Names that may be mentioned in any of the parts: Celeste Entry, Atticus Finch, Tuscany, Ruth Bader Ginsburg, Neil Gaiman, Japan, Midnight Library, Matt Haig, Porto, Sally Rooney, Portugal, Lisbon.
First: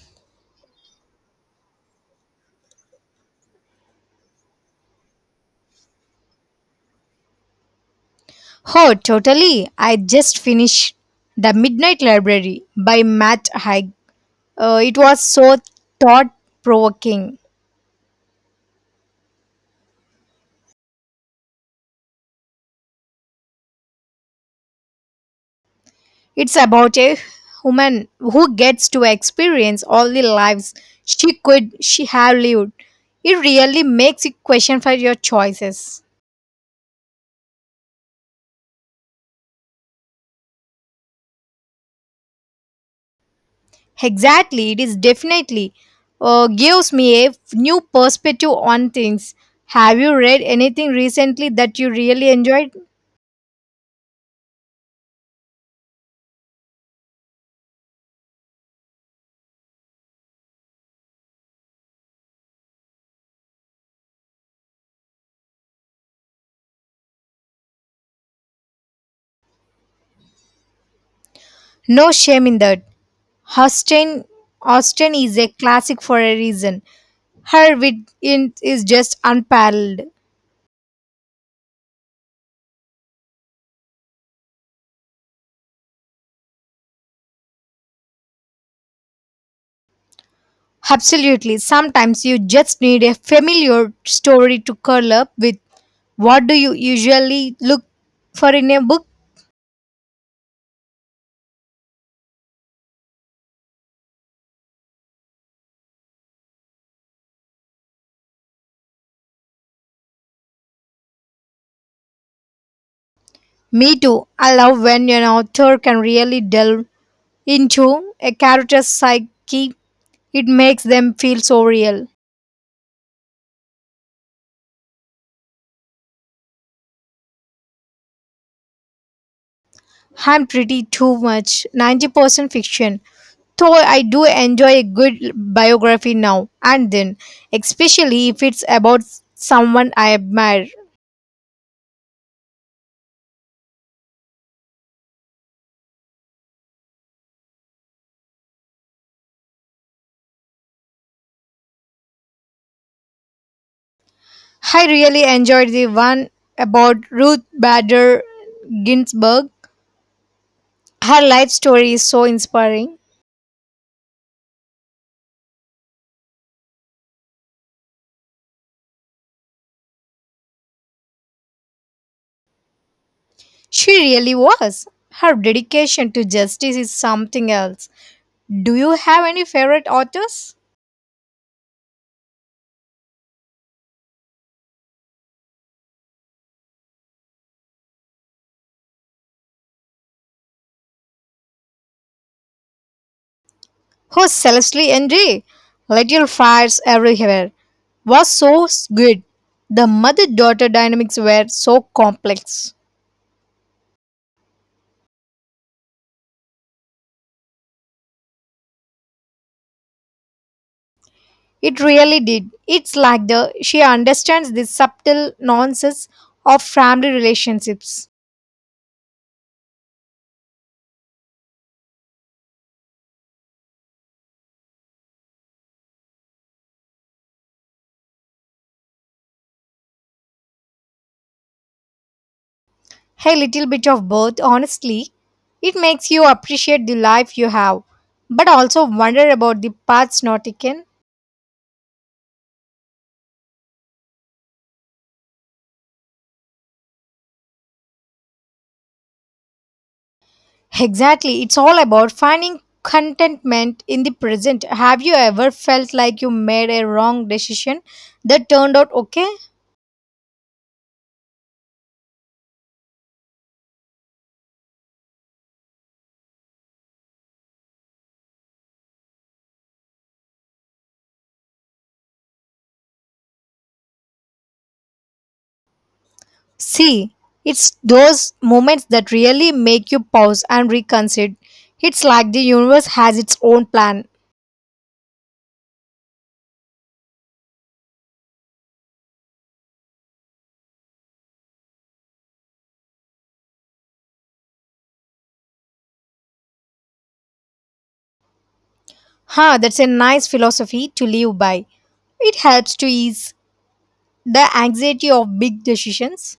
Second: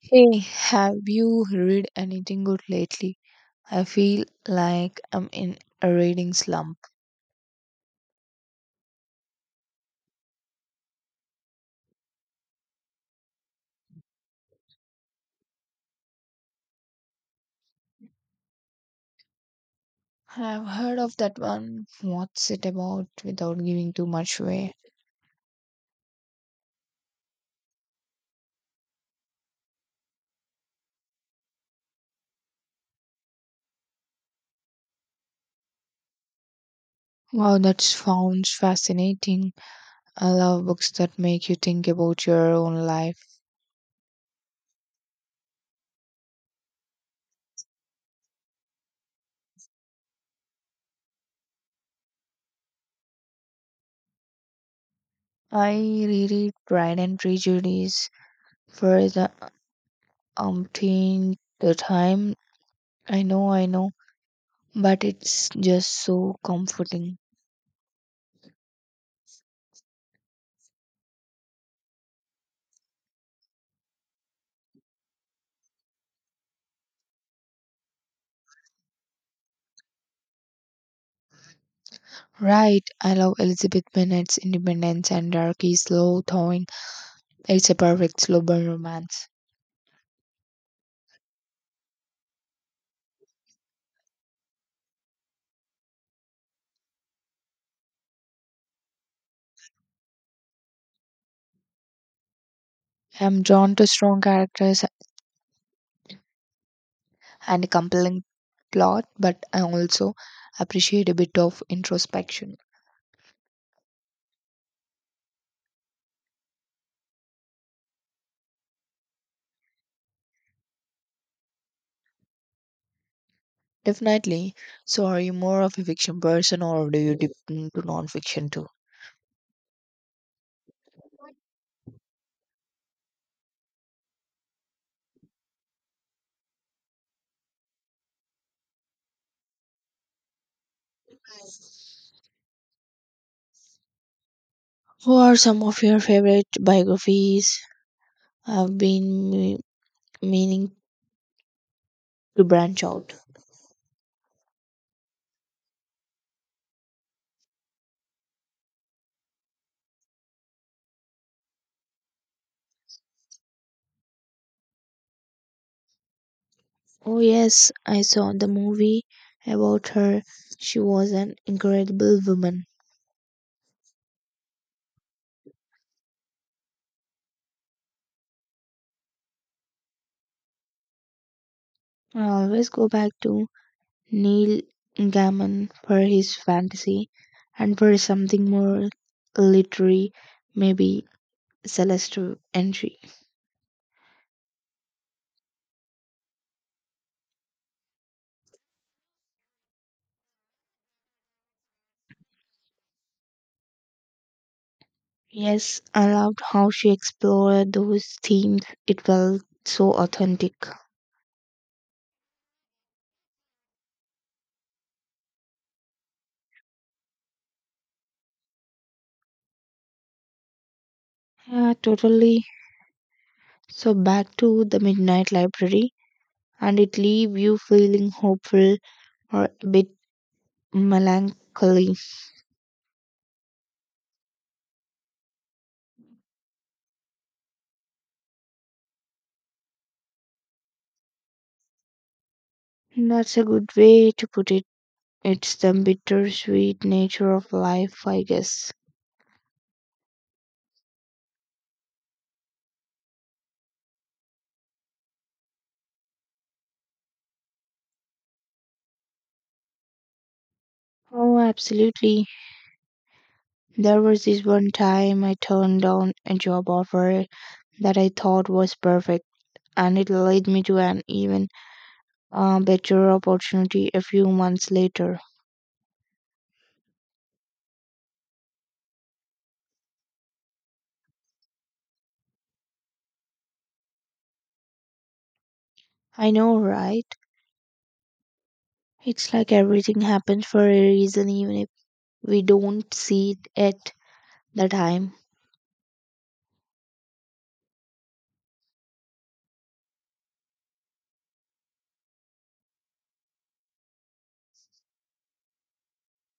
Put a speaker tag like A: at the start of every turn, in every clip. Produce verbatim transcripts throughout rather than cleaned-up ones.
A: Hey, have you read anything good lately? I feel like I'm in a reading slump.
B: Oh, totally. I just finished The Midnight Library by Matt Haig. Uh, it was so thought provoking.
A: I've heard of that one. What's it about without giving too much away?
B: It's about a woman who gets to experience all the lives she could she have lived. It really makes you question for your choices.
A: Wow, that sounds fascinating. I love books that make you think about your own life.
B: Exactly, it is definitely uh, gives me a new perspective on things. Have you read anything recently that you really enjoyed?
A: I reread Pride and Prejudice for the umpteenth time. I know, I know, but it's just so comforting.
B: No shame in that. Austin, Austin is a classic for a reason. Her wit in- is just unparalleled.
A: Right, I love Elizabeth Bennet's independence and Darky's slow thawing. It's a perfect slow burn romance.
B: Absolutely. Sometimes you just need a familiar story to curl up with. What do you usually look for in a book?
A: I'm drawn to strong characters and a compelling plot, but I also appreciate a bit of introspection.
B: Me too. I love when an author can really delve into a character's psyche. It makes them feel so real.
A: Definitely. So, are you more of a fiction person or do you dip into non-fiction too?
B: I'm pretty too much, ninety percent fiction. Though I do enjoy a good biography now and then, especially if it's about someone I admire.
A: Who are some of your favorite biographies? I've been me- meaning to branch out.
B: I really enjoyed the one about Ruth Bader Ginsburg. Her life story is so inspiring.
A: Oh, yes, I saw the movie about her. She was an incredible woman.
B: She really was. Her dedication to justice is something else. Do you have any favorite authors?
A: I always go back to Neil Gaiman for his fantasy and for something more literary, maybe Celeste Entry.
B: Oh, Celestly and little fires everywhere, was so good. The mother daughter dynamics were so complex.
A: Yes, I loved how she explored those themes. It felt so authentic.
B: It really did. It's like the she understands the subtle nuances of family relationships.
A: Yeah, totally. So back to the Midnight Library, and it leave you feeling hopeful or a bit melancholy.
B: A little bit of both, honestly. It makes you appreciate the life you have, but also wonder about the paths not taken.
A: That's a good way to put it. It's the bittersweet nature of life, I guess.
B: Exactly. It's all about finding contentment in the present. Have you ever felt like you made a wrong decision that turned out okay?
A: Oh, absolutely. There was this one time I turned down a job offer that I thought was perfect, and it led me to an even uh, better opportunity a few months later.
B: See, it's those moments that really make you pause and reconsider. It's like the universe has its own plan.
A: I know, right? It's like everything happens for a reason, even if we don't see it at the time.
B: Huh, that's a nice philosophy to live by. It helps to ease the anxiety of big decisions.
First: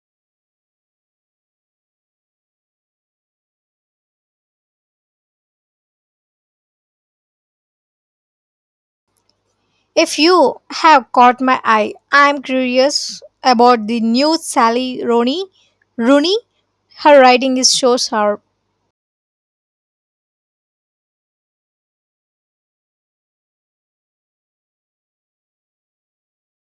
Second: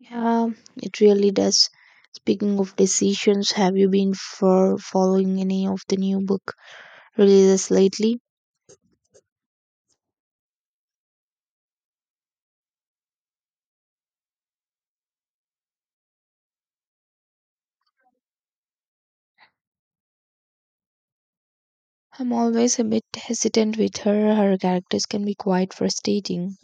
A: Yeah, it really does. Speaking of decisions, have you been for following any of the new book releases lately?
B: If you have caught my eye, I'm curious about the new Sally Rooney. Rooney, her writing is so sharp.
A: I'm always a bit hesitant with her. Her characters can be quite frustrating.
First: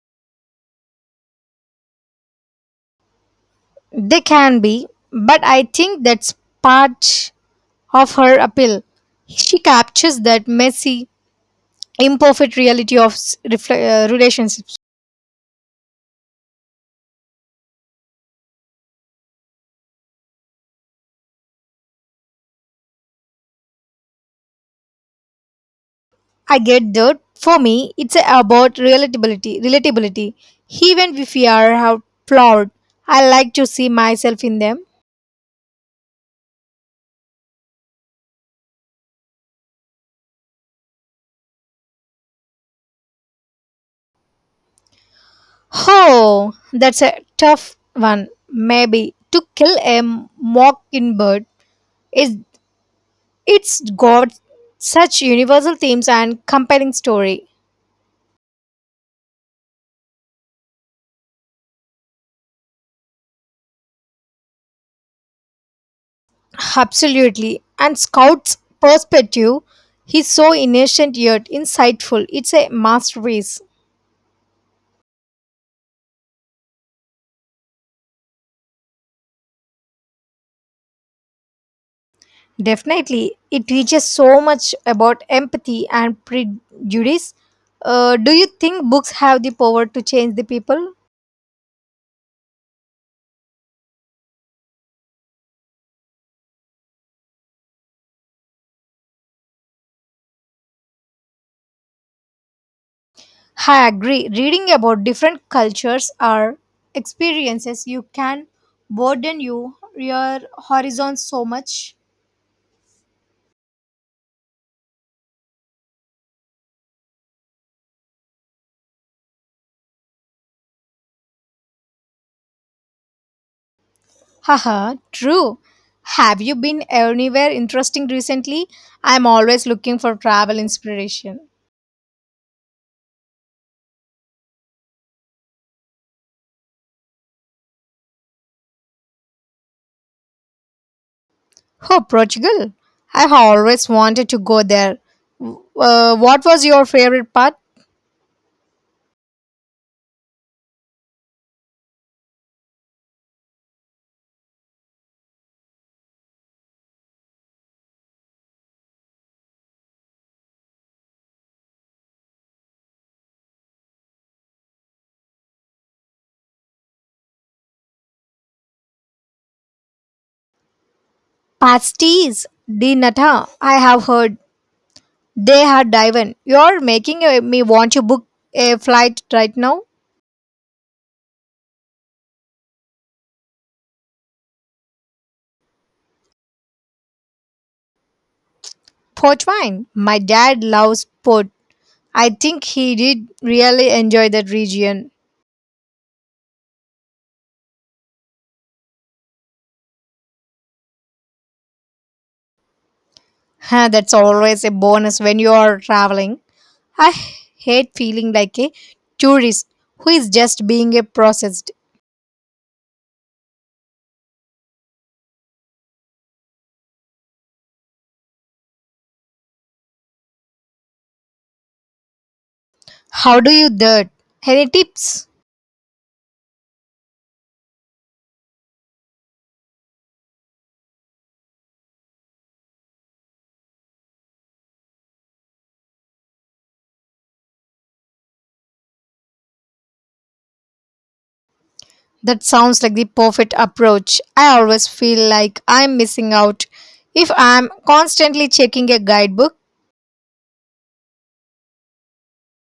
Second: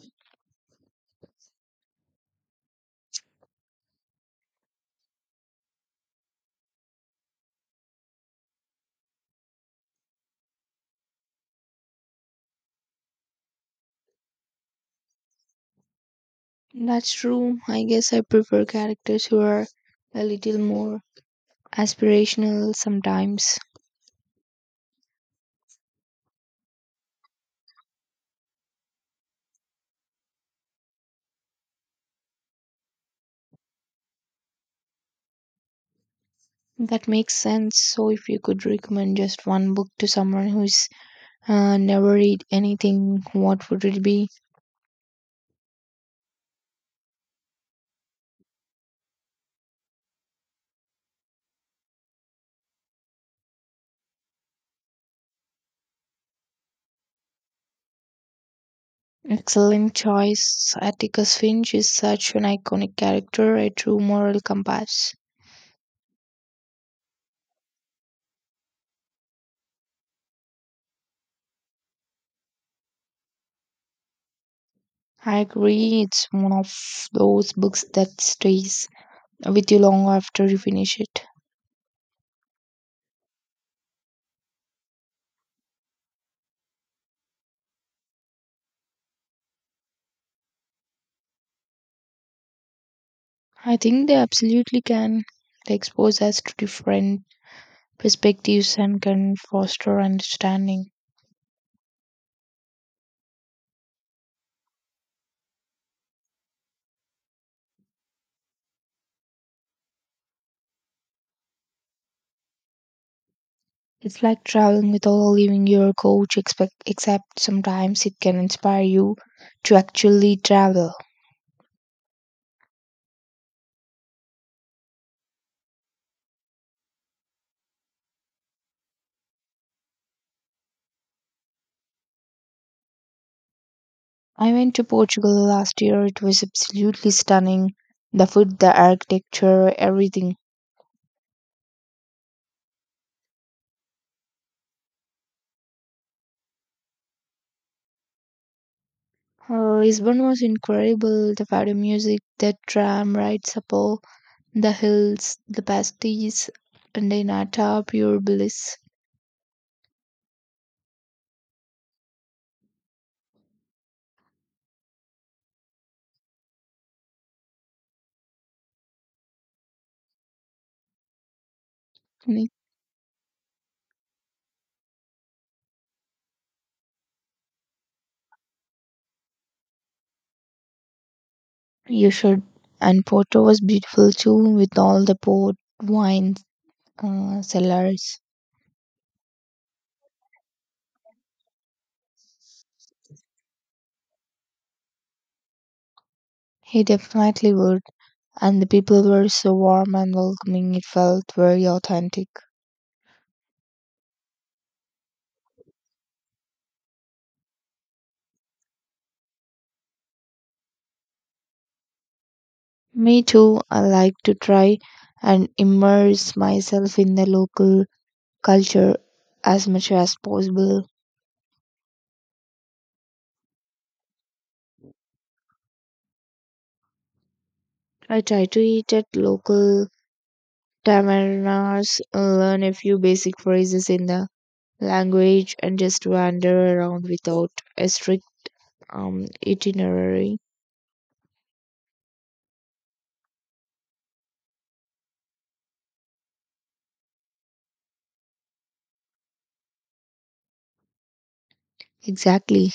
B: They can be, but I think that's part of her appeal. She captures that messy, imperfect reality of s- refle- uh, relationships.
A: That's true. I guess I prefer characters who are a little more aspirational sometimes.
B: I get that. For me, it's about relatability. Relatability, even if we are out flawed, I like to see myself in them.
A: That makes sense. So, if you could recommend just one book to someone who's uh, never read anything, what would it be?
B: Oh, that's a tough one. Maybe to kill a mockingbird is it's got such universal themes and compelling story.
A: Excellent choice. Atticus Finch is such an iconic character, a true moral compass.
B: Absolutely. And Scout's perspective, he's so innocent yet insightful. It's a masterpiece.
A: I agree, it's one of those books that stays with you long after you finish it.
B: Definitely, it teaches so much about empathy and prejudice. Uh, do you think books have the power to change the people?
A: I think they absolutely can. They expose us to different perspectives and can foster understanding.
B: I agree. Reading about different cultures or experiences, you can broaden you, your horizon so much.
A: It's like traveling without leaving your couch, expect, except sometimes it can inspire you to actually travel.
B: Haha, true. Have you been anywhere interesting recently? I'm always looking for travel inspiration.
A: I went to Portugal last year. It was absolutely stunning. The food, the architecture, everything.
B: Oh, Portugal. I always wanted to go there. Uh, what was your favorite part?
A: Uh, Lisbon was incredible. The fado music, the tram rides up all the hills, the pasties, and the nata, pure bliss.
B: Pasties
A: Nick,
B: de nata. I have heard they had diven. You're making uh, me want to book a flight right now.
A: you should. And Porto was beautiful too, with all the port wine uh, cellars.
B: Port wine. My dad loves port. I think he did really enjoy that region.
A: He definitely would, and the people were so warm and welcoming, it felt very authentic.
B: Huh, that's always a bonus when you are traveling. I hate feeling like a tourist who is just being a processed.
A: Me too, I like to try and immerse myself in the local culture as much as possible.
B: How do you that? Any tips?
A: I try to eat at local tavernas, learn a few basic phrases in the language, and just wander around without a strict um, itinerary.
B: That sounds like the perfect approach. I always feel like I'm missing out if I'm constantly checking a guidebook.
A: Exactly.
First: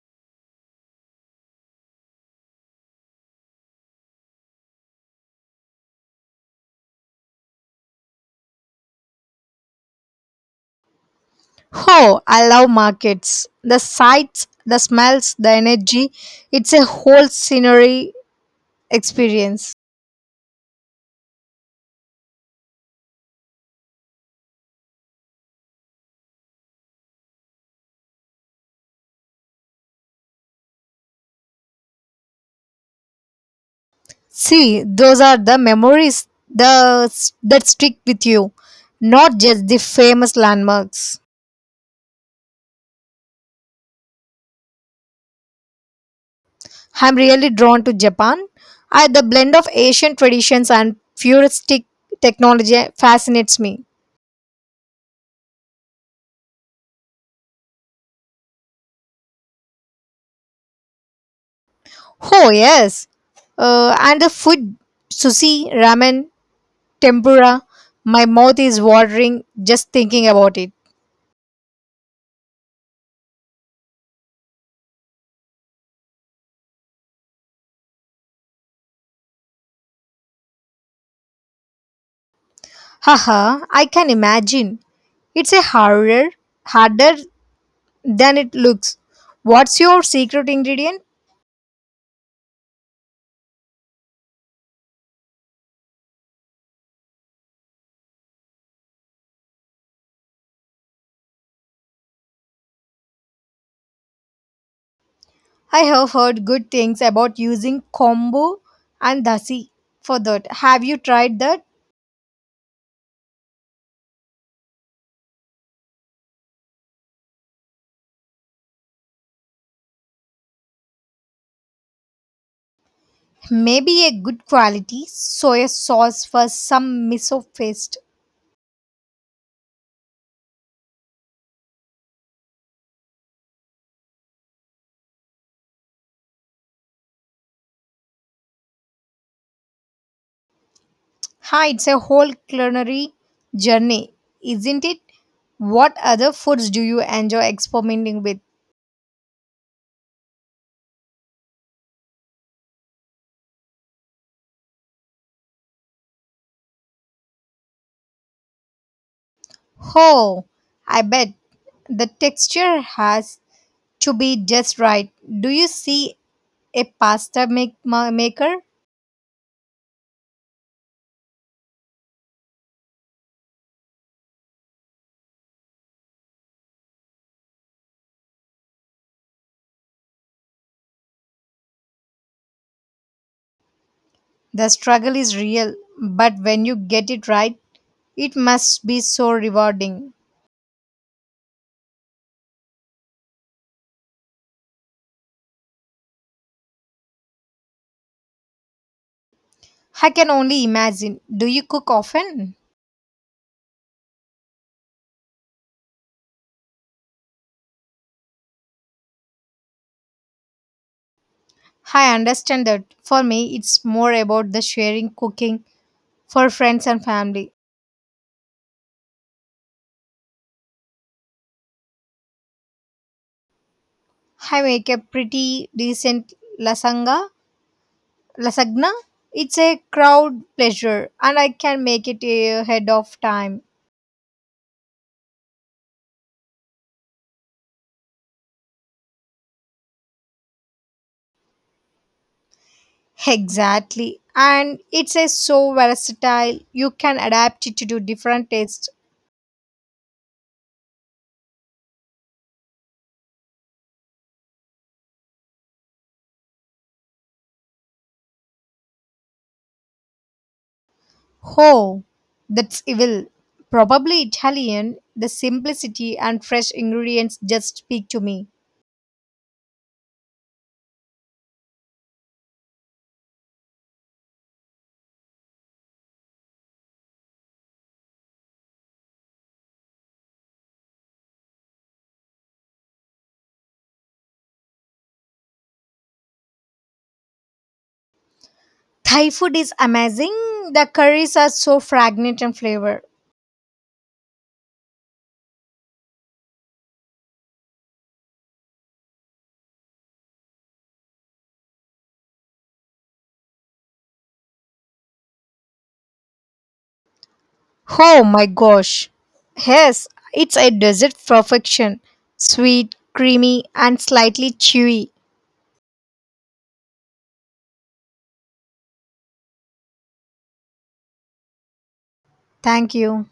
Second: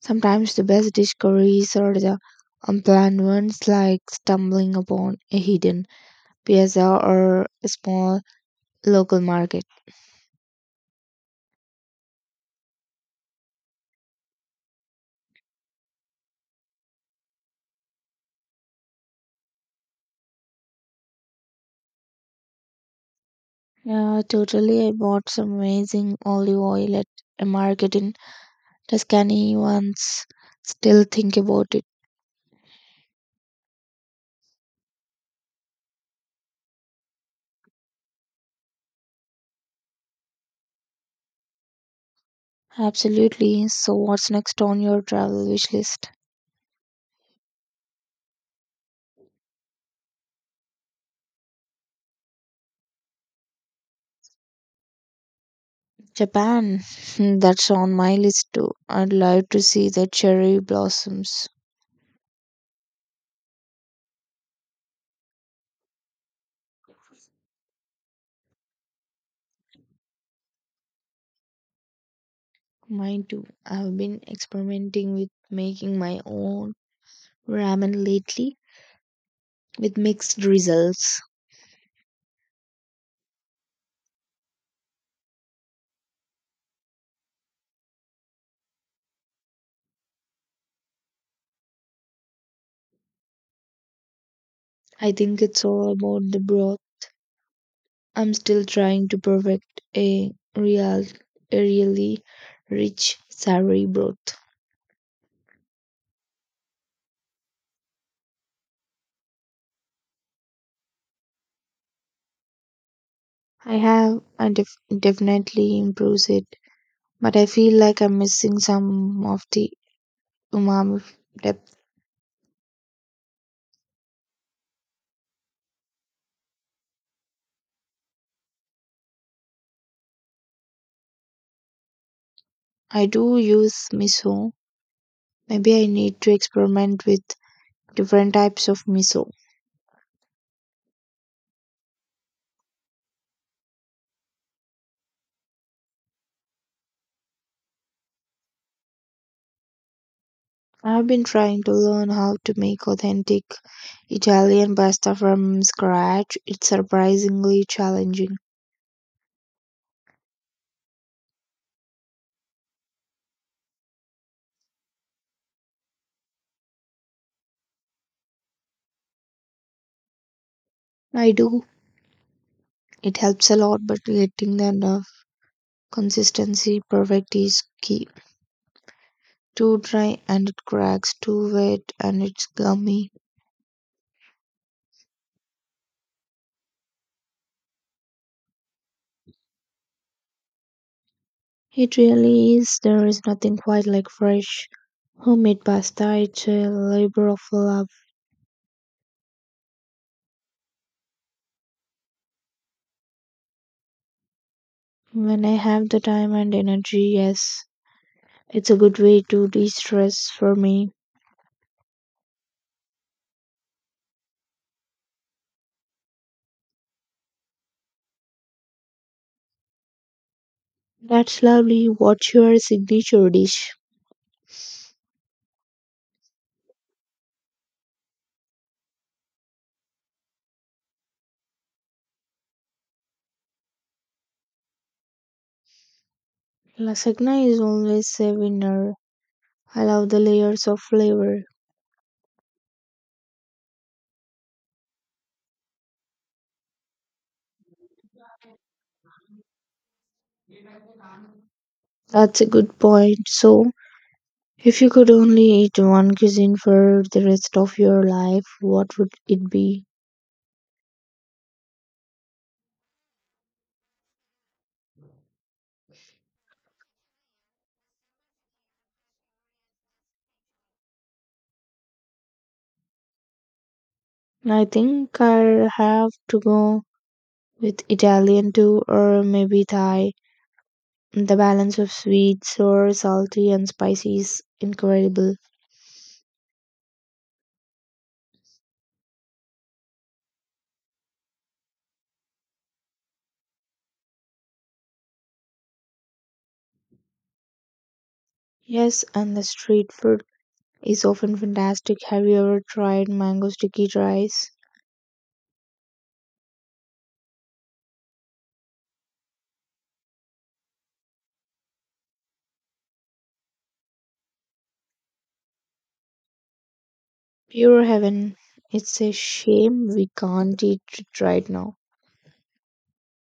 A: Sometimes the best discoveries are the unplanned ones, like stumbling upon a hidden piazza or a small local market.
B: Oh, I love markets. The sights, the smells, the energy. It's a whole scenery experience.
A: Yeah, totally. I bought some amazing olive oil at a market in Tuscany once. Still think about it.
B: See, those are the memories the, that stick with you, not just the famous landmarks.
A: Absolutely. So, what's next on your travel wish list?
B: I'm really drawn to Japan. I, the blend of Asian traditions and futuristic technology fascinates me.
A: Japan. That's on my list too. I'd love to see the cherry blossoms.
B: Oh, yes. Uh, and the food, sushi, ramen, tempura, my mouth is watering just thinking about it.
A: Mine too. I've been experimenting with making my own ramen lately with mixed results.
B: Haha, I can imagine. It's a harder, harder than it looks. What's your secret ingredient?
A: I think it's all about the broth. I'm still trying to perfect a real, a really rich savory broth.
B: I have heard good things about using kombu and dasi for that. Have you tried that?
A: I have and def- definitely improves it, but I feel like I'm missing some of the umami depth.
B: Maybe a good quality soy sauce for some miso paste.
A: I do use miso. Maybe I need to experiment with different types of miso.
B: Hi, it's a whole culinary journey, isn't it? What other foods do you enjoy experimenting with?
A: I've been trying to learn how to make authentic Italian pasta from scratch. It's surprisingly challenging.
B: Oh, I bet. The texture has to be just right. Do you see a pasta make, ma- maker?
A: I do. It helps a lot, but getting the uh, consistency perfect is key. Too dry and it cracks, too wet and it's gummy.
B: The struggle is real, but when you get it right, it must be so rewarding.
A: It really is. There is nothing quite like fresh homemade pasta. It's a labor of love.
B: I can only imagine. Do you cook often?
A: When I have the time and energy, yes, it's a good way to de stress for me.
B: I understand that. For me, it's more about the sharing cooking for friends and family.
A: That's lovely. What's your signature dish?
B: I make a pretty decent lasagna, lasagna it's a crowd pleasure, and I can make it ahead of time.
A: Lasagna is always a winner. I love the layers of flavor.
B: Exactly, and it's a so versatile, you can adapt it to do different tastes.
A: That's a good point. So, if you could only eat one cuisine for the rest of your life, what would it be?
B: Oh, that's evil. Probably Italian, the simplicity and fresh ingredients just speak to me.
A: I think I'll have to go with Italian too, or maybe Thai. The balance of sweet, sour, salty, and spicy is incredible.
B: Thai food is amazing, the curries are so fragrant in flavor.
A: Yes, and the street food is often fantastic. Have you ever tried mango sticky rice?
B: Oh my gosh. Yes, it's a dessert perfection. Sweet, creamy, and slightly chewy.
A: Pure heaven. It's a shame we can't eat it right now.
B: Thank you.